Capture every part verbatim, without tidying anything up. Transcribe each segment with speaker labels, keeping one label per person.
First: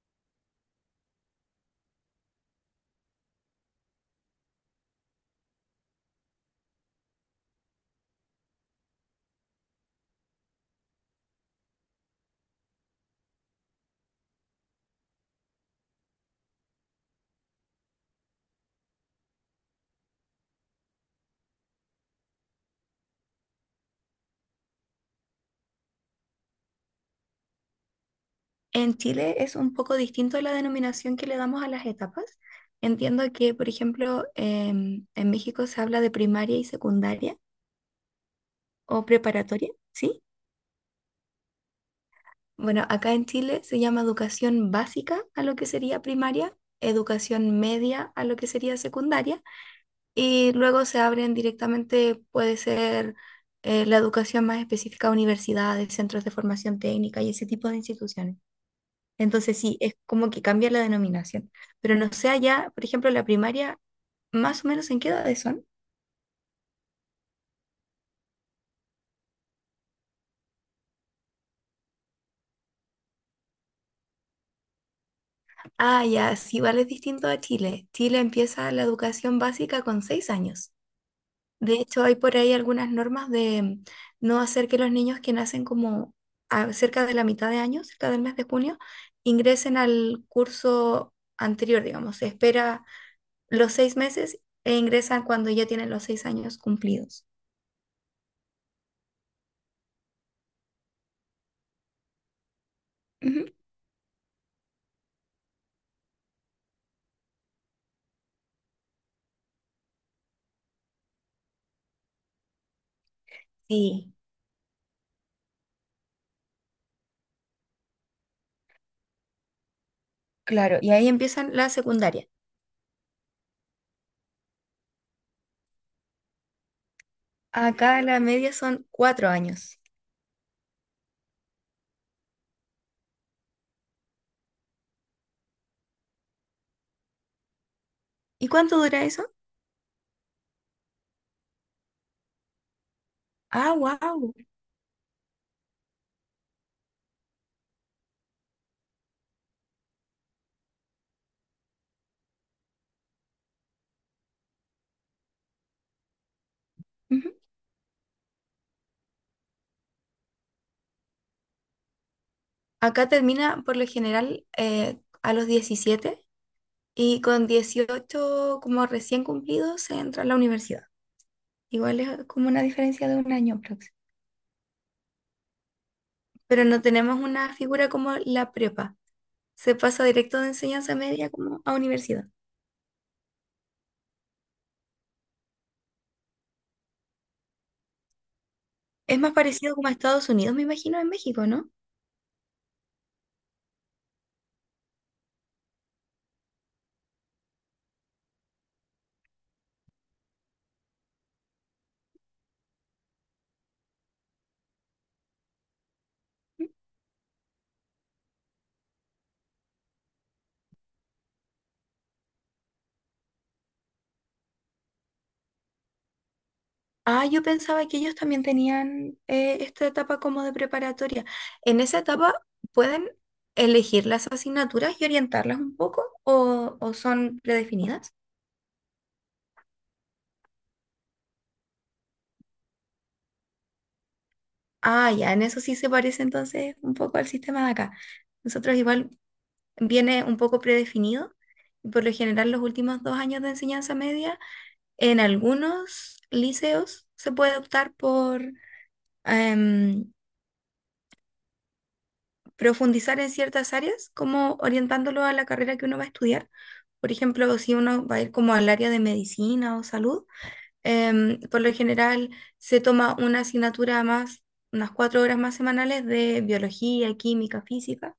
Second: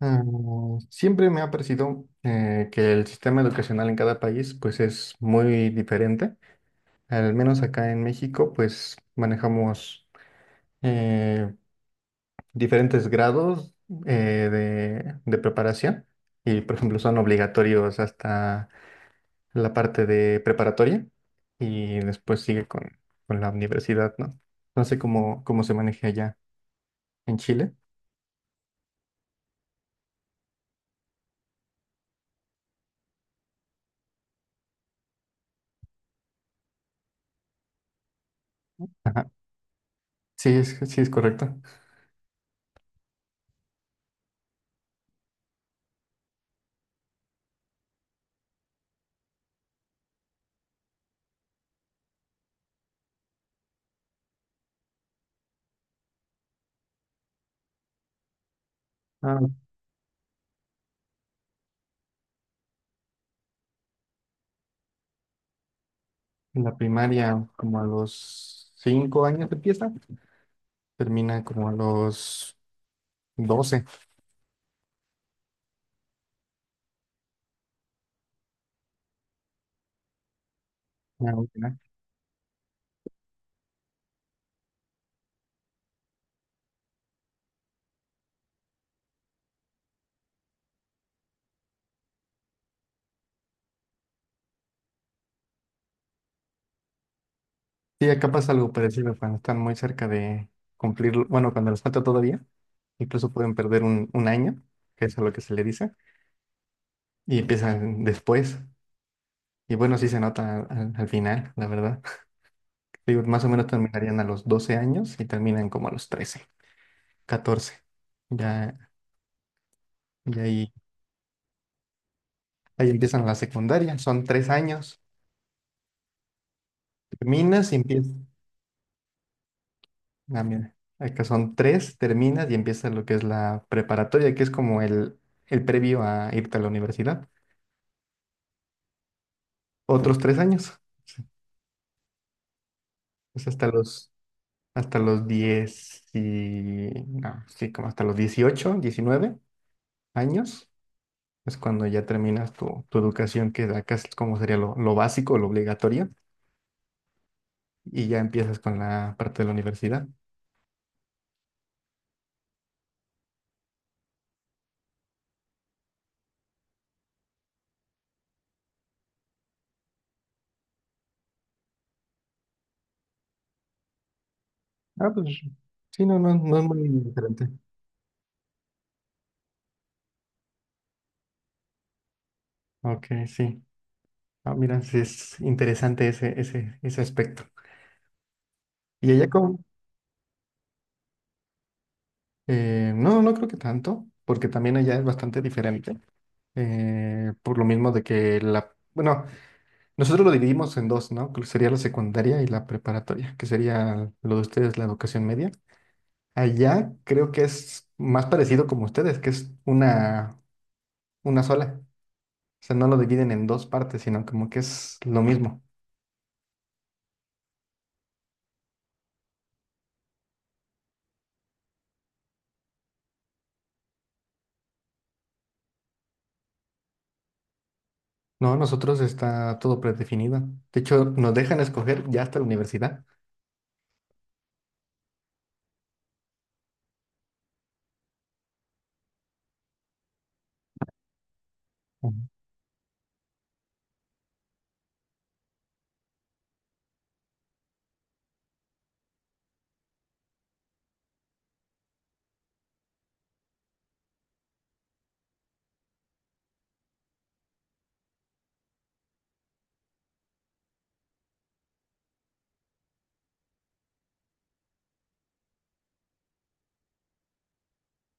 Speaker 1: Ah, Siempre me ha parecido eh, que el sistema educacional en cada país pues es muy diferente. Al menos acá en México pues manejamos eh, diferentes grados eh, de, de preparación y por ejemplo son obligatorios hasta la parte de preparatoria y después sigue con, con la universidad, ¿no? No sé cómo, cómo se maneja allá en Chile.
Speaker 2: En Chile es un poco distinto la denominación que le damos a las etapas. Entiendo que, por ejemplo, em, en México se habla de primaria y secundaria o preparatoria, ¿sí?
Speaker 1: Sí, es, sí es correcto.
Speaker 2: Bueno, acá en Chile se llama educación básica a lo que sería primaria, educación media a lo que sería secundaria, y luego se abren directamente, puede ser eh, la educación más específica a universidades, centros de formación técnica y ese tipo de instituciones.
Speaker 1: Ah,
Speaker 2: Entonces sí, es como que cambia la denominación. Pero no sé allá, por ejemplo, la primaria, más o menos en qué edades son.
Speaker 1: en la primaria, como a los cinco años empieza, termina como a los doce.
Speaker 2: Ah, ya, sí, vale, es distinto a Chile. Chile empieza la educación básica con seis años.
Speaker 1: Ya,
Speaker 2: De
Speaker 1: ya.
Speaker 2: hecho, hay por ahí algunas normas de mm, no hacer que los niños que nacen como a- cerca de la mitad de año, cerca del mes de junio, ingresen al curso anterior, digamos. Se espera los seis meses e ingresan cuando ya tienen los seis años cumplidos.
Speaker 1: Sí, acá pasa algo parecido cuando están muy cerca de cumplir, bueno, cuando les falta todavía, incluso
Speaker 2: Ujú.
Speaker 1: pueden perder un, un año, que es a lo que se le dice, y empiezan después. Y bueno, sí se nota al, al final, la verdad. Digo, más o menos
Speaker 2: Sí,
Speaker 1: terminarían a los doce años y terminan como a los trece, catorce. Ya, y ahí,
Speaker 2: claro, y ahí empiezan la secundaria.
Speaker 1: ahí empiezan la secundaria, son tres años. Terminas y
Speaker 2: Acá
Speaker 1: empiezas.
Speaker 2: la media son cuatro años.
Speaker 1: Ah, mira, acá son tres, terminas y empieza lo que es la preparatoria, que es como el, el previo a irte a la universidad.
Speaker 2: ¿Y cuánto dura eso?
Speaker 1: Otros tres años, sí, es hasta
Speaker 2: Ah,
Speaker 1: los,
Speaker 2: wow.
Speaker 1: hasta los diez y, no, sí, como hasta los dieciocho diecinueve años, es cuando ya terminas tu, tu educación, que acá es como sería lo, lo básico, lo obligatorio, y ya empiezas con la parte de la universidad.
Speaker 2: Acá termina por lo general eh, a los diecisiete y con dieciocho como recién cumplidos se entra a la universidad. Igual es como una diferencia de un año próximo.
Speaker 1: Ah, pues sí, no, no, no es
Speaker 2: Pero no
Speaker 1: muy
Speaker 2: tenemos
Speaker 1: diferente.
Speaker 2: una figura como la prepa. Se pasa directo de enseñanza media como a universidad.
Speaker 1: Ok, sí. Ah, mira, sí es interesante ese, ese, ese aspecto. ¿Y
Speaker 2: Es
Speaker 1: allá
Speaker 2: más
Speaker 1: cómo?
Speaker 2: parecido como a Estados Unidos, me imagino, en México, ¿no?
Speaker 1: Eh, no, no creo que tanto, porque también allá es bastante diferente. Eh, por lo mismo de que, la... bueno, nosotros lo dividimos en dos, ¿no? Que sería la secundaria y la preparatoria, que sería lo de ustedes, la educación media. Allá creo que es más parecido como ustedes, que es una, una sola. O sea, no lo dividen en dos partes, sino como que es lo mismo.
Speaker 2: Ah, yo pensaba que ellos también tenían eh, esta etapa como de preparatoria. En esa etapa pueden elegir las asignaturas y orientarlas un poco o, o son predefinidas.
Speaker 1: No, nosotros está todo predefinido. De hecho, nos dejan escoger ya hasta la universidad.
Speaker 2: Ah, ya, en eso sí se parece entonces un poco al sistema de acá. Nosotros igual viene un poco predefinido y por lo
Speaker 1: Ujú.
Speaker 2: general los últimos dos años de enseñanza media en algunos liceos se puede optar por, em, profundizar en ciertas áreas, como orientándolo a la carrera que uno va a estudiar. Por ejemplo, si uno va a ir como al área de medicina o salud, em, por lo general se toma una asignatura más, unas cuatro horas más semanales de biología, química, física.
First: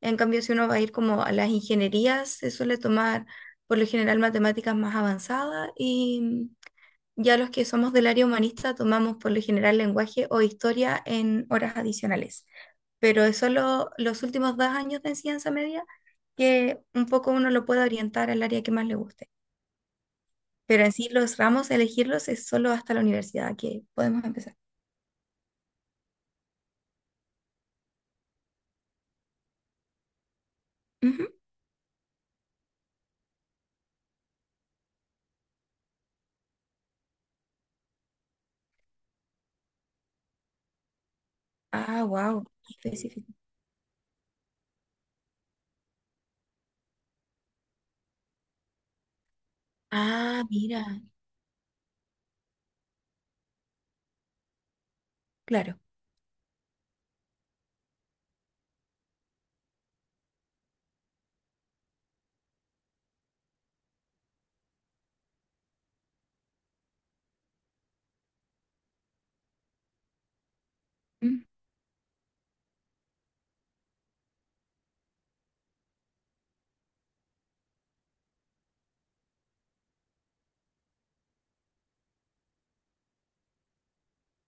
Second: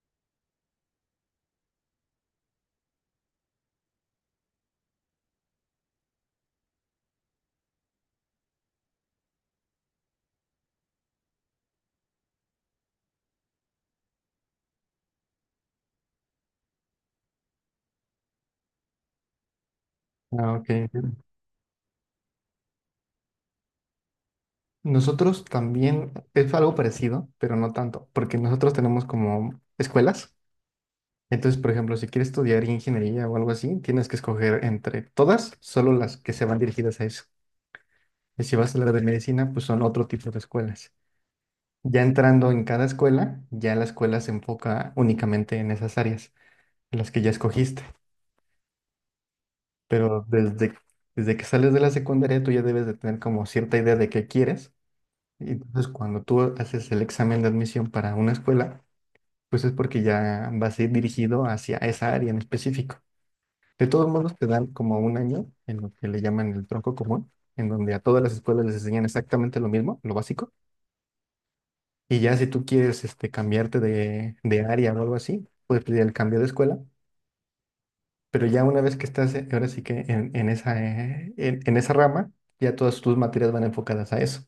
Speaker 2: En cambio, si uno va a ir como a las ingenierías, se suele tomar por lo general matemáticas más avanzadas y ya los que somos del área humanista tomamos por lo general lenguaje o historia en horas adicionales, pero es solo los últimos dos años de enseñanza media que un poco uno lo puede orientar al área que más le guste.
Speaker 1: Ah, ok.
Speaker 2: Pero en sí
Speaker 1: Entiendo.
Speaker 2: los ramos, elegirlos es solo hasta la universidad que podemos empezar.
Speaker 1: Nosotros también es algo parecido, pero no tanto, porque nosotros tenemos como escuelas.
Speaker 2: Ujú.
Speaker 1: Entonces, por ejemplo, si quieres estudiar ingeniería o algo así, tienes que escoger entre todas, solo las que se van dirigidas a eso. Y si vas a hablar de medicina, pues son otro tipo de escuelas. Ya
Speaker 2: Ah, wow,
Speaker 1: entrando en cada
Speaker 2: específico.
Speaker 1: escuela, ya la escuela se enfoca únicamente en esas áreas, en las que ya escogiste. Pero
Speaker 2: Ah,
Speaker 1: desde,
Speaker 2: mira,
Speaker 1: desde que sales de la secundaria tú ya debes de tener como cierta idea de qué quieres. Y
Speaker 2: claro.
Speaker 1: entonces cuando tú haces el examen de admisión para una escuela, pues es porque ya vas a ir dirigido hacia esa área en específico. De todos modos te dan como un año en lo que le llaman el tronco común, en donde a todas las escuelas les enseñan exactamente lo mismo, lo básico.
Speaker 2: Mm.
Speaker 1: Y ya si tú quieres este, cambiarte de, de área o algo así, puedes pedir el cambio de escuela. Pero ya una vez que estás, eh, ahora sí que en, en esa, eh, en, en esa rama, ya todas tus materias van enfocadas a eso.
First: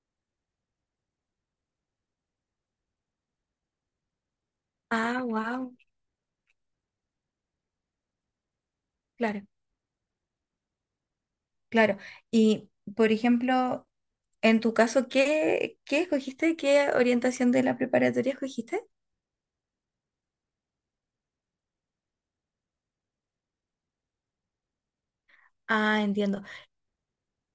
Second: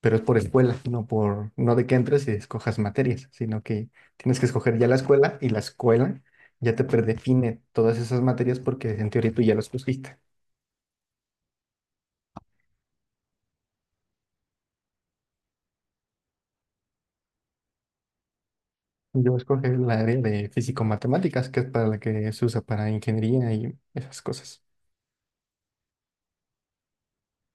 Speaker 1: Pero es por escuela, no por, no de que entres y escojas materias, sino que tienes que escoger ya la
Speaker 2: Ah,
Speaker 1: escuela y la
Speaker 2: wow,
Speaker 1: escuela ya te predefine todas esas materias porque en teoría tú
Speaker 2: claro,
Speaker 1: ya las escogiste.
Speaker 2: claro. Y, por ejemplo, en tu caso, ¿qué, qué escogiste? ¿Qué orientación de la preparatoria escogiste?
Speaker 1: Yo escogí el área de físico-matemáticas, que es para la que se usa para ingeniería y esas cosas.
Speaker 2: Ah, entiendo.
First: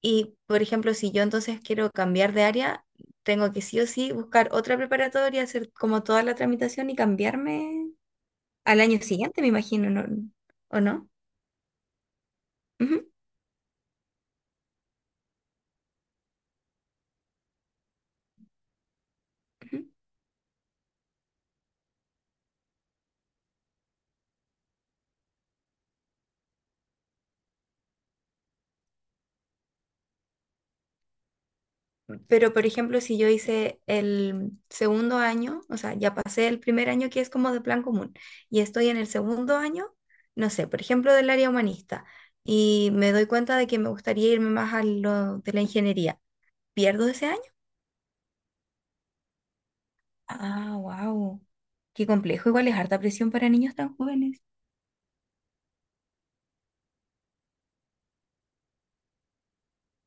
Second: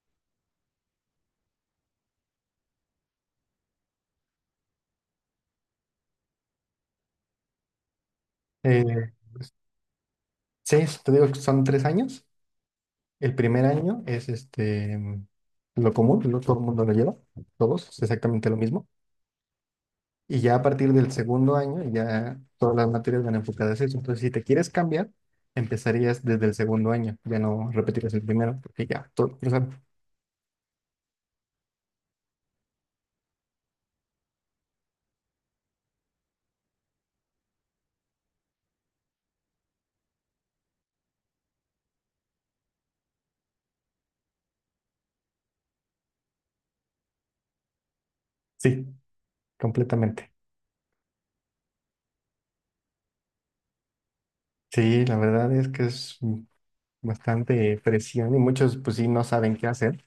Speaker 2: Y, por ejemplo, si yo entonces quiero cambiar de área, tengo que sí o sí buscar otra preparatoria, hacer como toda la tramitación y cambiarme al
Speaker 1: Eh,
Speaker 2: año siguiente, me
Speaker 1: pues,
Speaker 2: imagino, ¿no?
Speaker 1: sí,
Speaker 2: ¿O no?
Speaker 1: te digo que son tres años.
Speaker 2: Ujú,
Speaker 1: El primer año es este, lo común, lo- todo el mundo lo lleva, todos, es exactamente lo mismo.
Speaker 2: ujú.
Speaker 1: Y ya a partir del segundo año, ya todas las materias van enfocadas a eso. Entonces, si te quieres cambiar, empezarías desde el segundo año, ya no repetirás el primero, porque ya todo, o sea,
Speaker 2: Pero, por ejemplo, si yo hice el segundo año, o sea, ya pasé el primer año que es como de plan común, y estoy en el segundo año, no sé, por ejemplo, del área humanista, y me doy cuenta de que me gustaría irme más a lo de la ingeniería, ¿pierdo ese año?
Speaker 1: sí, completamente.
Speaker 2: Ah, wow. Qué complejo. Igual es harta presión para niños tan jóvenes.
Speaker 1: Sí, la verdad es que es mm, bastante presión y muchos, pues sí, no saben qué hacer.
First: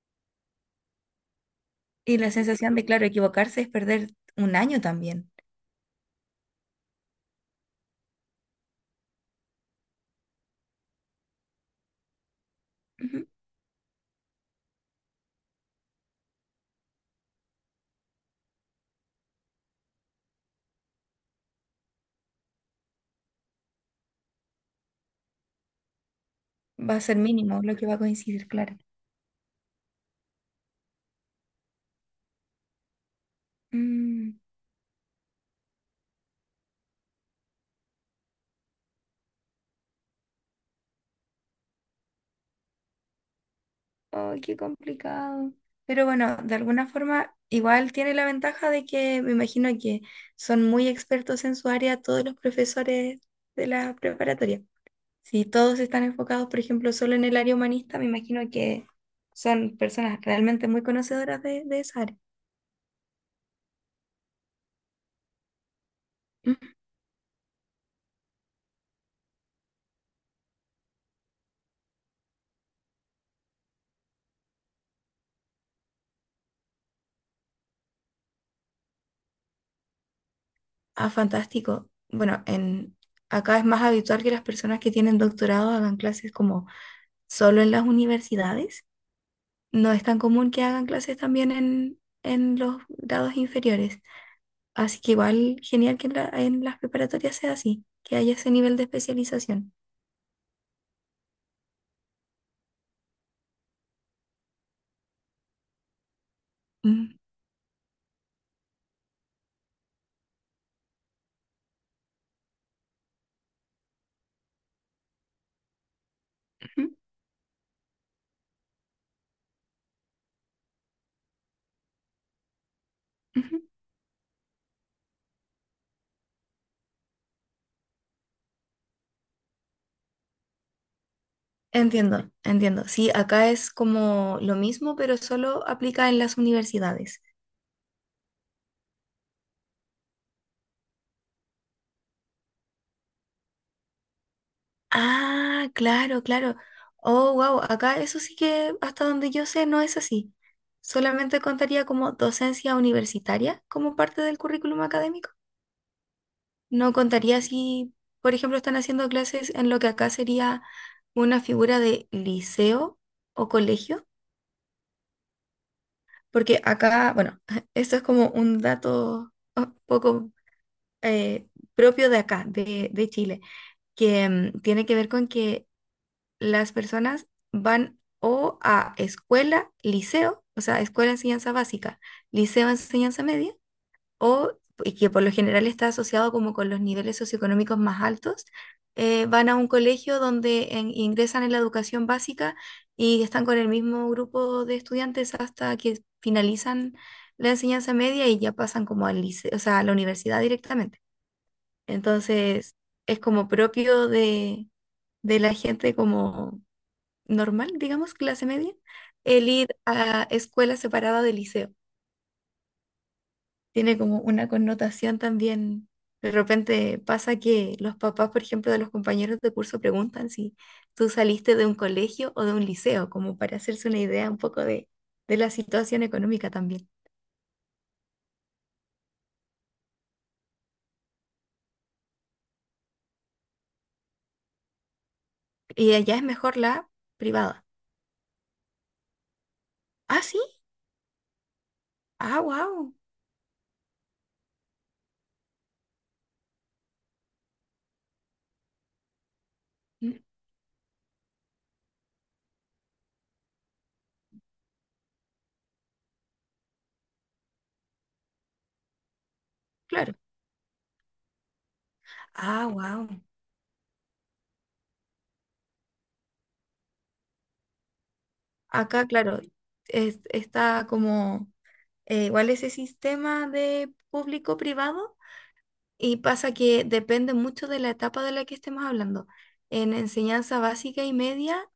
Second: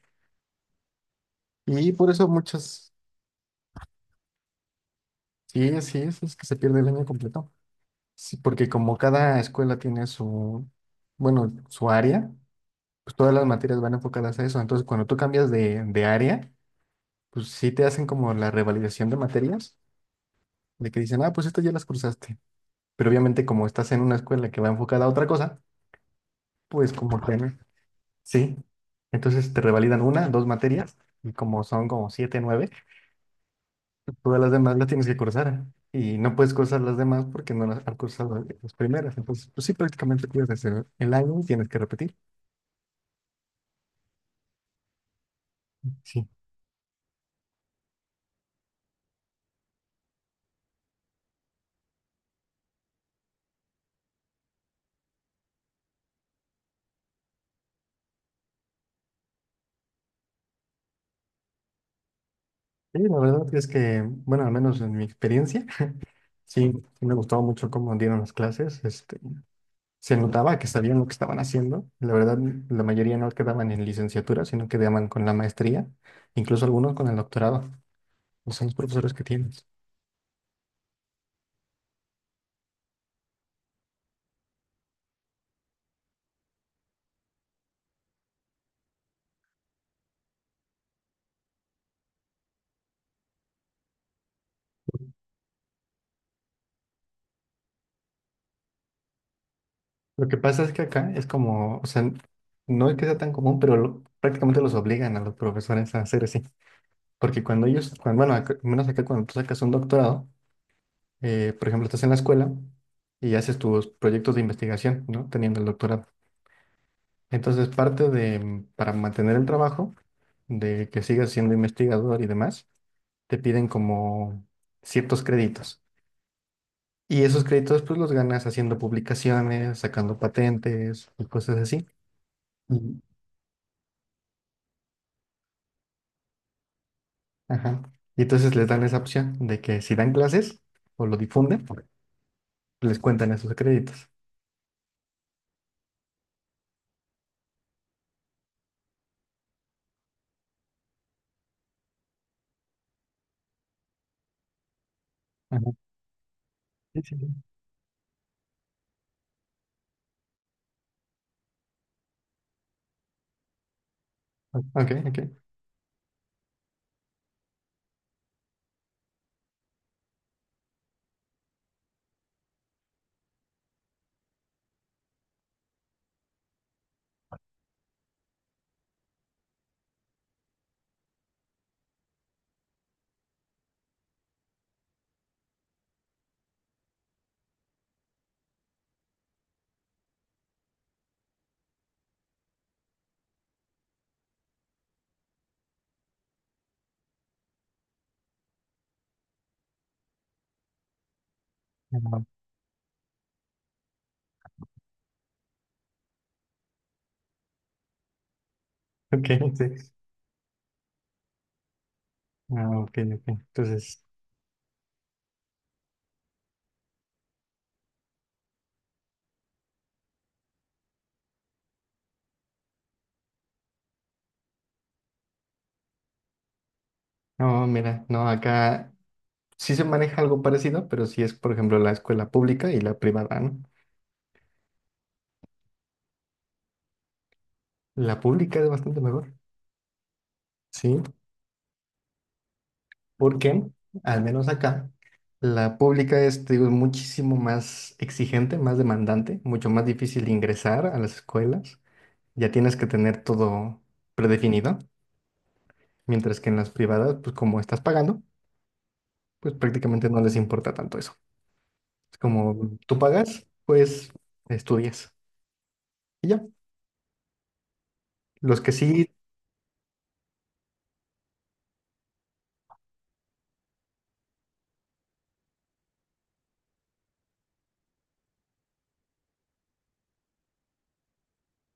Speaker 1: Y por
Speaker 2: Y
Speaker 1: eso
Speaker 2: la sensación de,
Speaker 1: muchos,
Speaker 2: claro, equivocarse es perder un año también.
Speaker 1: sí, así es, es que se pierde el año completo. Sí, porque como cada escuela tiene su, bueno, su área, pues
Speaker 2: Ujú.
Speaker 1: todas las materias van enfocadas a eso. Entonces, cuando tú cambias de, de área, pues sí te hacen como la revalidación de materias, de que dicen, ah, pues estas ya las cruzaste. Pero obviamente como estás en una escuela que va enfocada a otra cosa, pues
Speaker 2: Va a ser
Speaker 1: como que no.
Speaker 2: mínimo lo que va a coincidir,
Speaker 1: Sí.
Speaker 2: claro.
Speaker 1: Entonces te revalidan una, dos materias, y como son como siete, nueve, todas
Speaker 2: Mm,
Speaker 1: las demás las tienes que cursar. Y no puedes cursar las demás porque no las has cursado las primeras. Entonces, pues sí, prácticamente pierdes el el año y tienes que repetir.
Speaker 2: ay, qué complicado. Pero
Speaker 1: Sí,
Speaker 2: bueno, de alguna forma, igual tiene la ventaja de que me imagino que son muy expertos en su área todos los profesores de la preparatoria. Si todos están enfocados, por ejemplo, solo en el área humanista, me imagino que son personas realmente muy conocedoras de, de esa área.
Speaker 1: sí, la verdad es que, bueno, al menos en mi experiencia, sí, sí me gustaba mucho cómo dieron las clases. Este, se notaba que sabían lo que estaban haciendo. La verdad, la mayoría no quedaban en licenciatura, sino quedaban con la maestría, incluso algunos con el doctorado. O sea, los profesores que tienes.
Speaker 2: Ah, fantástico. Bueno, en, acá es más habitual que las personas que tienen doctorado hagan clases como solo en las universidades. No es tan común que hagan clases también en, en los grados inferiores. Así que igual genial que en, la- en las preparatorias sea así, que haya ese nivel de especialización.
Speaker 1: Lo que pasa es que acá es como, o sea, no es que sea tan común, pero lo- prácticamente los obligan a los profesores a hacer así.
Speaker 2: Mm,
Speaker 1: Porque cuando ellos, cuando, bueno, acá- al menos acá cuando tú sacas un doctorado, eh, por ejemplo, estás en la escuela y haces tus proyectos de investigación, ¿no? Teniendo el doctorado.
Speaker 2: ujú,
Speaker 1: Entonces, parte de, mm, para mantener el trabajo, de que sigas siendo investigador y demás, te
Speaker 2: ujú.
Speaker 1: piden como ciertos créditos. Y esos créditos, pues los ganas haciendo publicaciones, sacando patentes y cosas así.
Speaker 2: Entiendo, entiendo.
Speaker 1: Ujú.
Speaker 2: Sí, acá es como lo mismo, pero solo aplica en las universidades.
Speaker 1: Ajá. Y entonces les dan esa opción de que si dan clases o lo difunden, les cuentan esos créditos.
Speaker 2: Ah, claro, claro. Oh, wow, acá eso sí que hasta donde yo sé no es así. Solamente contaría como docencia universitaria como parte del currículum académico.
Speaker 1: Ajá.
Speaker 2: No
Speaker 1: Sí, sí,
Speaker 2: contaría
Speaker 1: sí.
Speaker 2: si, por ejemplo, están haciendo clases en lo que acá sería una figura de liceo o colegio,
Speaker 1: Ok, ok.
Speaker 2: porque acá, bueno, esto es como un dato un poco eh, propio de acá, de, de Chile, que mm, tiene que ver con que las personas van o a escuela, liceo, o sea, escuela enseñanza básica, liceo enseñanza media, o, y que por lo general está asociado como con los niveles socioeconómicos más altos, eh, van a un colegio donde en- ingresan en la educación básica y están con el mismo grupo de estudiantes hasta que finalizan la enseñanza media y ya pasan como al liceo, o sea, a la universidad directamente.
Speaker 1: Ajá.
Speaker 2: Entonces, es como propio de, de la gente como normal, digamos, clase media,
Speaker 1: Ok,
Speaker 2: el
Speaker 1: sí.
Speaker 2: ir a escuela separada de liceo.
Speaker 1: Ah, ok, ok.
Speaker 2: Tiene
Speaker 1: Entonces,
Speaker 2: como una connotación también. De repente pasa que los papás, por ejemplo, de los compañeros de curso preguntan si tú saliste de un colegio o de un liceo, como para hacerse una idea un poco de, de la situación económica también.
Speaker 1: no, mira, no, acá sí se maneja algo parecido, pero sí es, por ejemplo, la escuela pública y la privada, ¿no?
Speaker 2: Y allá es mejor la privada.
Speaker 1: La pública es bastante mejor,
Speaker 2: Ah, sí.
Speaker 1: ¿sí?
Speaker 2: Ah, wow.
Speaker 1: Porque, al menos acá, la pública es, te digo, muchísimo más exigente, más demandante, mucho más difícil ingresar a las escuelas. Ya tienes que tener todo predefinido, mientras que en las privadas, pues como estás pagando, pues prácticamente
Speaker 2: Claro.
Speaker 1: no les importa tanto eso. Es
Speaker 2: Ah,
Speaker 1: como tú
Speaker 2: wow.
Speaker 1: pagas, pues estudias. Y ya, los que
Speaker 2: Acá,
Speaker 1: sí,
Speaker 2: claro, es- está como eh, igual ese sistema de público-privado y pasa que depende mucho de la etapa de la que estemos hablando. En enseñanza básica y media,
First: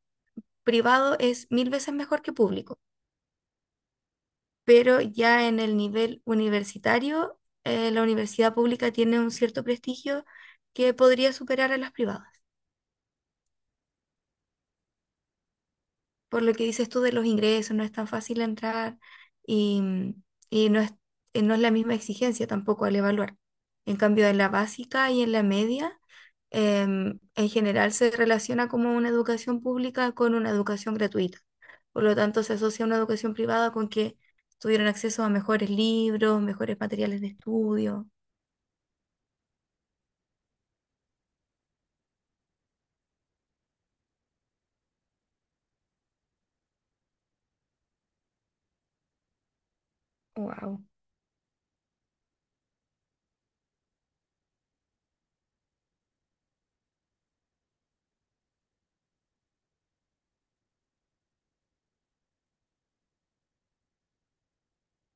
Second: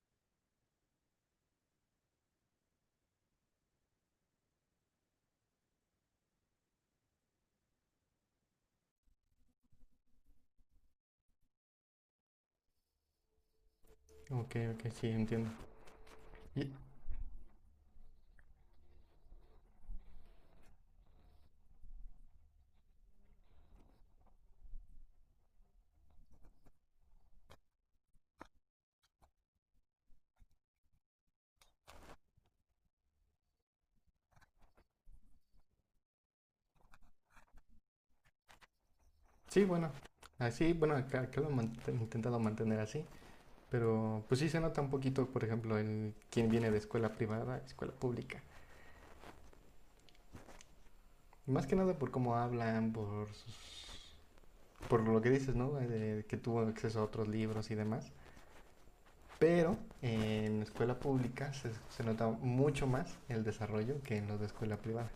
Speaker 2: privado es mil veces mejor que público, pero ya en el nivel universitario, eh, la universidad pública tiene un cierto prestigio que podría superar a las privadas.
Speaker 1: ok, ok, sí, entiendo.
Speaker 2: Por lo que
Speaker 1: Y-
Speaker 2: dices tú de los ingresos, no es tan fácil entrar y, mm, y no es, eh, no es la misma exigencia tampoco al evaluar. En cambio, en la básica y en la media, em, en general se relaciona como una educación pública con una educación gratuita. Por lo tanto, se asocia una educación privada con que tuvieron acceso a mejores libros, mejores materiales de estudio.
Speaker 1: sí, bueno, así, bueno, acá, acá lo he mant- intentado mantener así, pero pues sí se nota un poquito, por ejemplo, el quién viene de escuela privada, a escuela pública.
Speaker 2: Wow,
Speaker 1: Y más que nada por cómo hablan, por, sus- por lo que dices, ¿no? De que tuvo acceso a otros libros y demás. Pero en escuela pública se, se nota mucho más el desarrollo que en los de escuela privada.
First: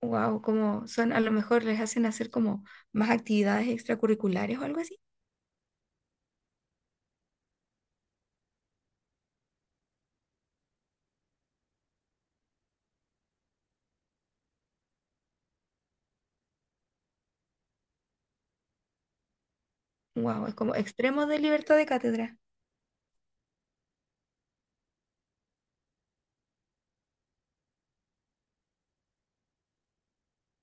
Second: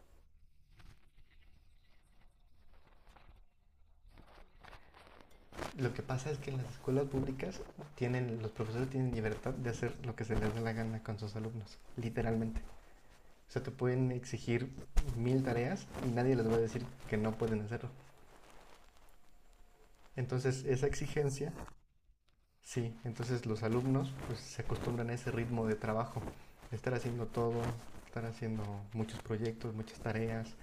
Speaker 2: wow, como son, a lo mejor les hacen hacer como más actividades extracurriculares o algo así.
Speaker 1: Lo que pasa es que en las escuelas públicas tienen, los profesores tienen libertad de hacer lo que se les dé la gana con sus alumnos, literalmente. O sea, te pueden exigir mil tareas y nadie les va a decir que no pueden hacerlo.
Speaker 2: Wow, es
Speaker 1: Entonces,
Speaker 2: como
Speaker 1: esa
Speaker 2: extremos de
Speaker 1: exigencia,
Speaker 2: libertad de cátedra.
Speaker 1: sí, entonces los alumnos pues, se acostumbran a ese ritmo de trabajo, de estar haciendo todo, estar haciendo muchos proyectos, muchas tareas,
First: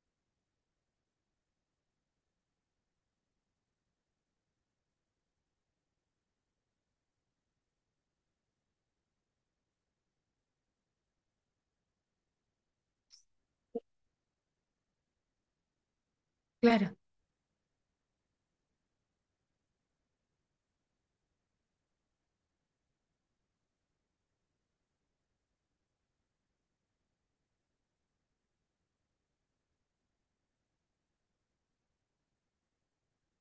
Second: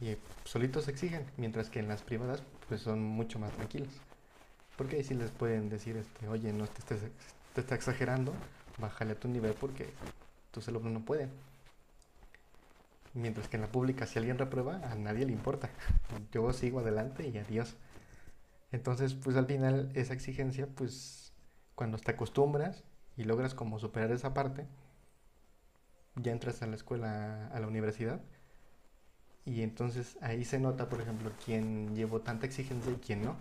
Speaker 1: y eh, solitos se exigen, mientras que en las privadas pues son mucho más tranquilos. Porque ahí sí les pueden decir, este, oye, no te estés te está exagerando, bájale a tu nivel porque tus alumnos no pueden. Mientras que en la pública, si alguien reprueba, a nadie le importa. Yo sigo
Speaker 2: Claro,
Speaker 1: adelante y adiós. Entonces, pues al final esa exigencia, pues cuando te acostumbras y logras como superar esa parte, ya entras a la escuela, a la universidad, y entonces ahí se nota, por ejemplo, quién llevó tanta exigencia y quién no.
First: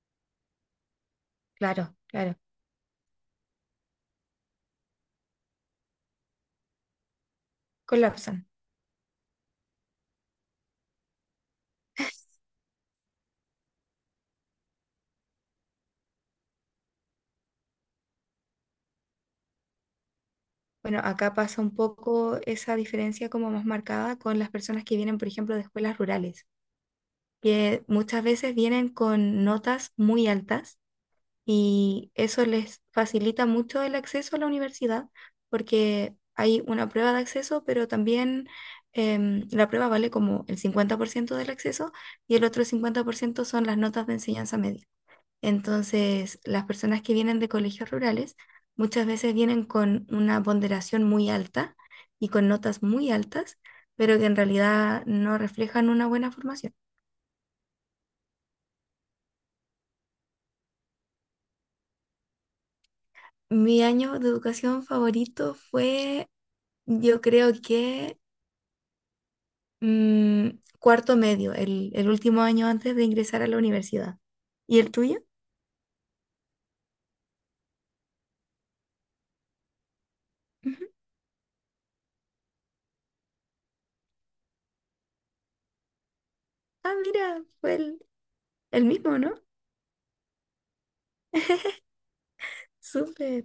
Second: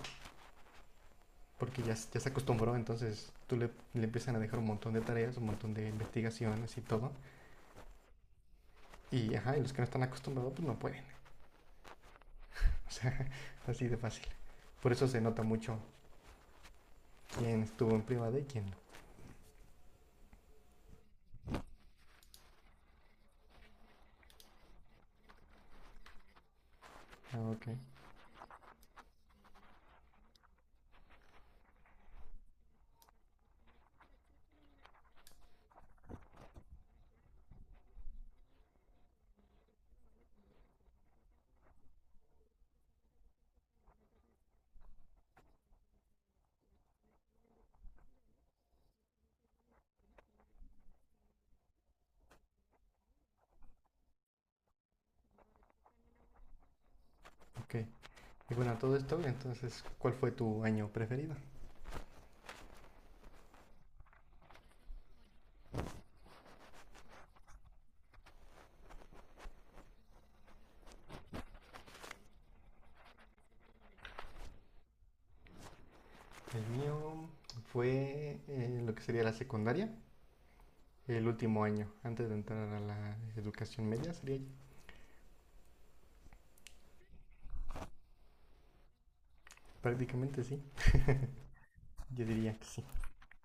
Speaker 1: Porque ya,
Speaker 2: claro,
Speaker 1: ya se
Speaker 2: claro.
Speaker 1: acostumbró, entonces tú le, le empiezan a dejar un montón de tareas, un montón de investigaciones y todo.
Speaker 2: Colapsan.
Speaker 1: Y, ajá, y los que no están acostumbrados, pues no pueden. O sea, así de fácil. Por eso se nota mucho quién estuvo en privada y quién no.
Speaker 2: Bueno, acá pasa un poco esa diferencia como más marcada con las personas que vienen, por ejemplo, de escuelas rurales,
Speaker 1: Ah, ok,
Speaker 2: que muchas veces vienen con notas muy altas y eso les facilita mucho el acceso a la universidad porque hay una prueba de acceso, pero también em, la prueba vale como el cincuenta por ciento del acceso y el otro cincuenta por ciento son las notas de enseñanza media. Entonces, las personas que vienen de colegios rurales muchas veces vienen con una ponderación muy alta y con notas muy altas, pero que en realidad no reflejan una buena formación.
Speaker 1: ok. Y bueno, todo esto, entonces, ¿cuál fue tu año preferido?
Speaker 2: Mi año de educación favorito fue, yo creo que mm, cuarto medio, el, el último año antes de ingresar a la universidad. ¿Y el tuyo?
Speaker 1: El mío fue eh, lo que sería la secundaria,
Speaker 2: Ujú.
Speaker 1: el último año, antes de entrar a la educación media, sería
Speaker 2: Ah, mira, fue el, el mismo, ¿no?
Speaker 1: prácticamente sí, yo diría que sí.
Speaker 2: Súper.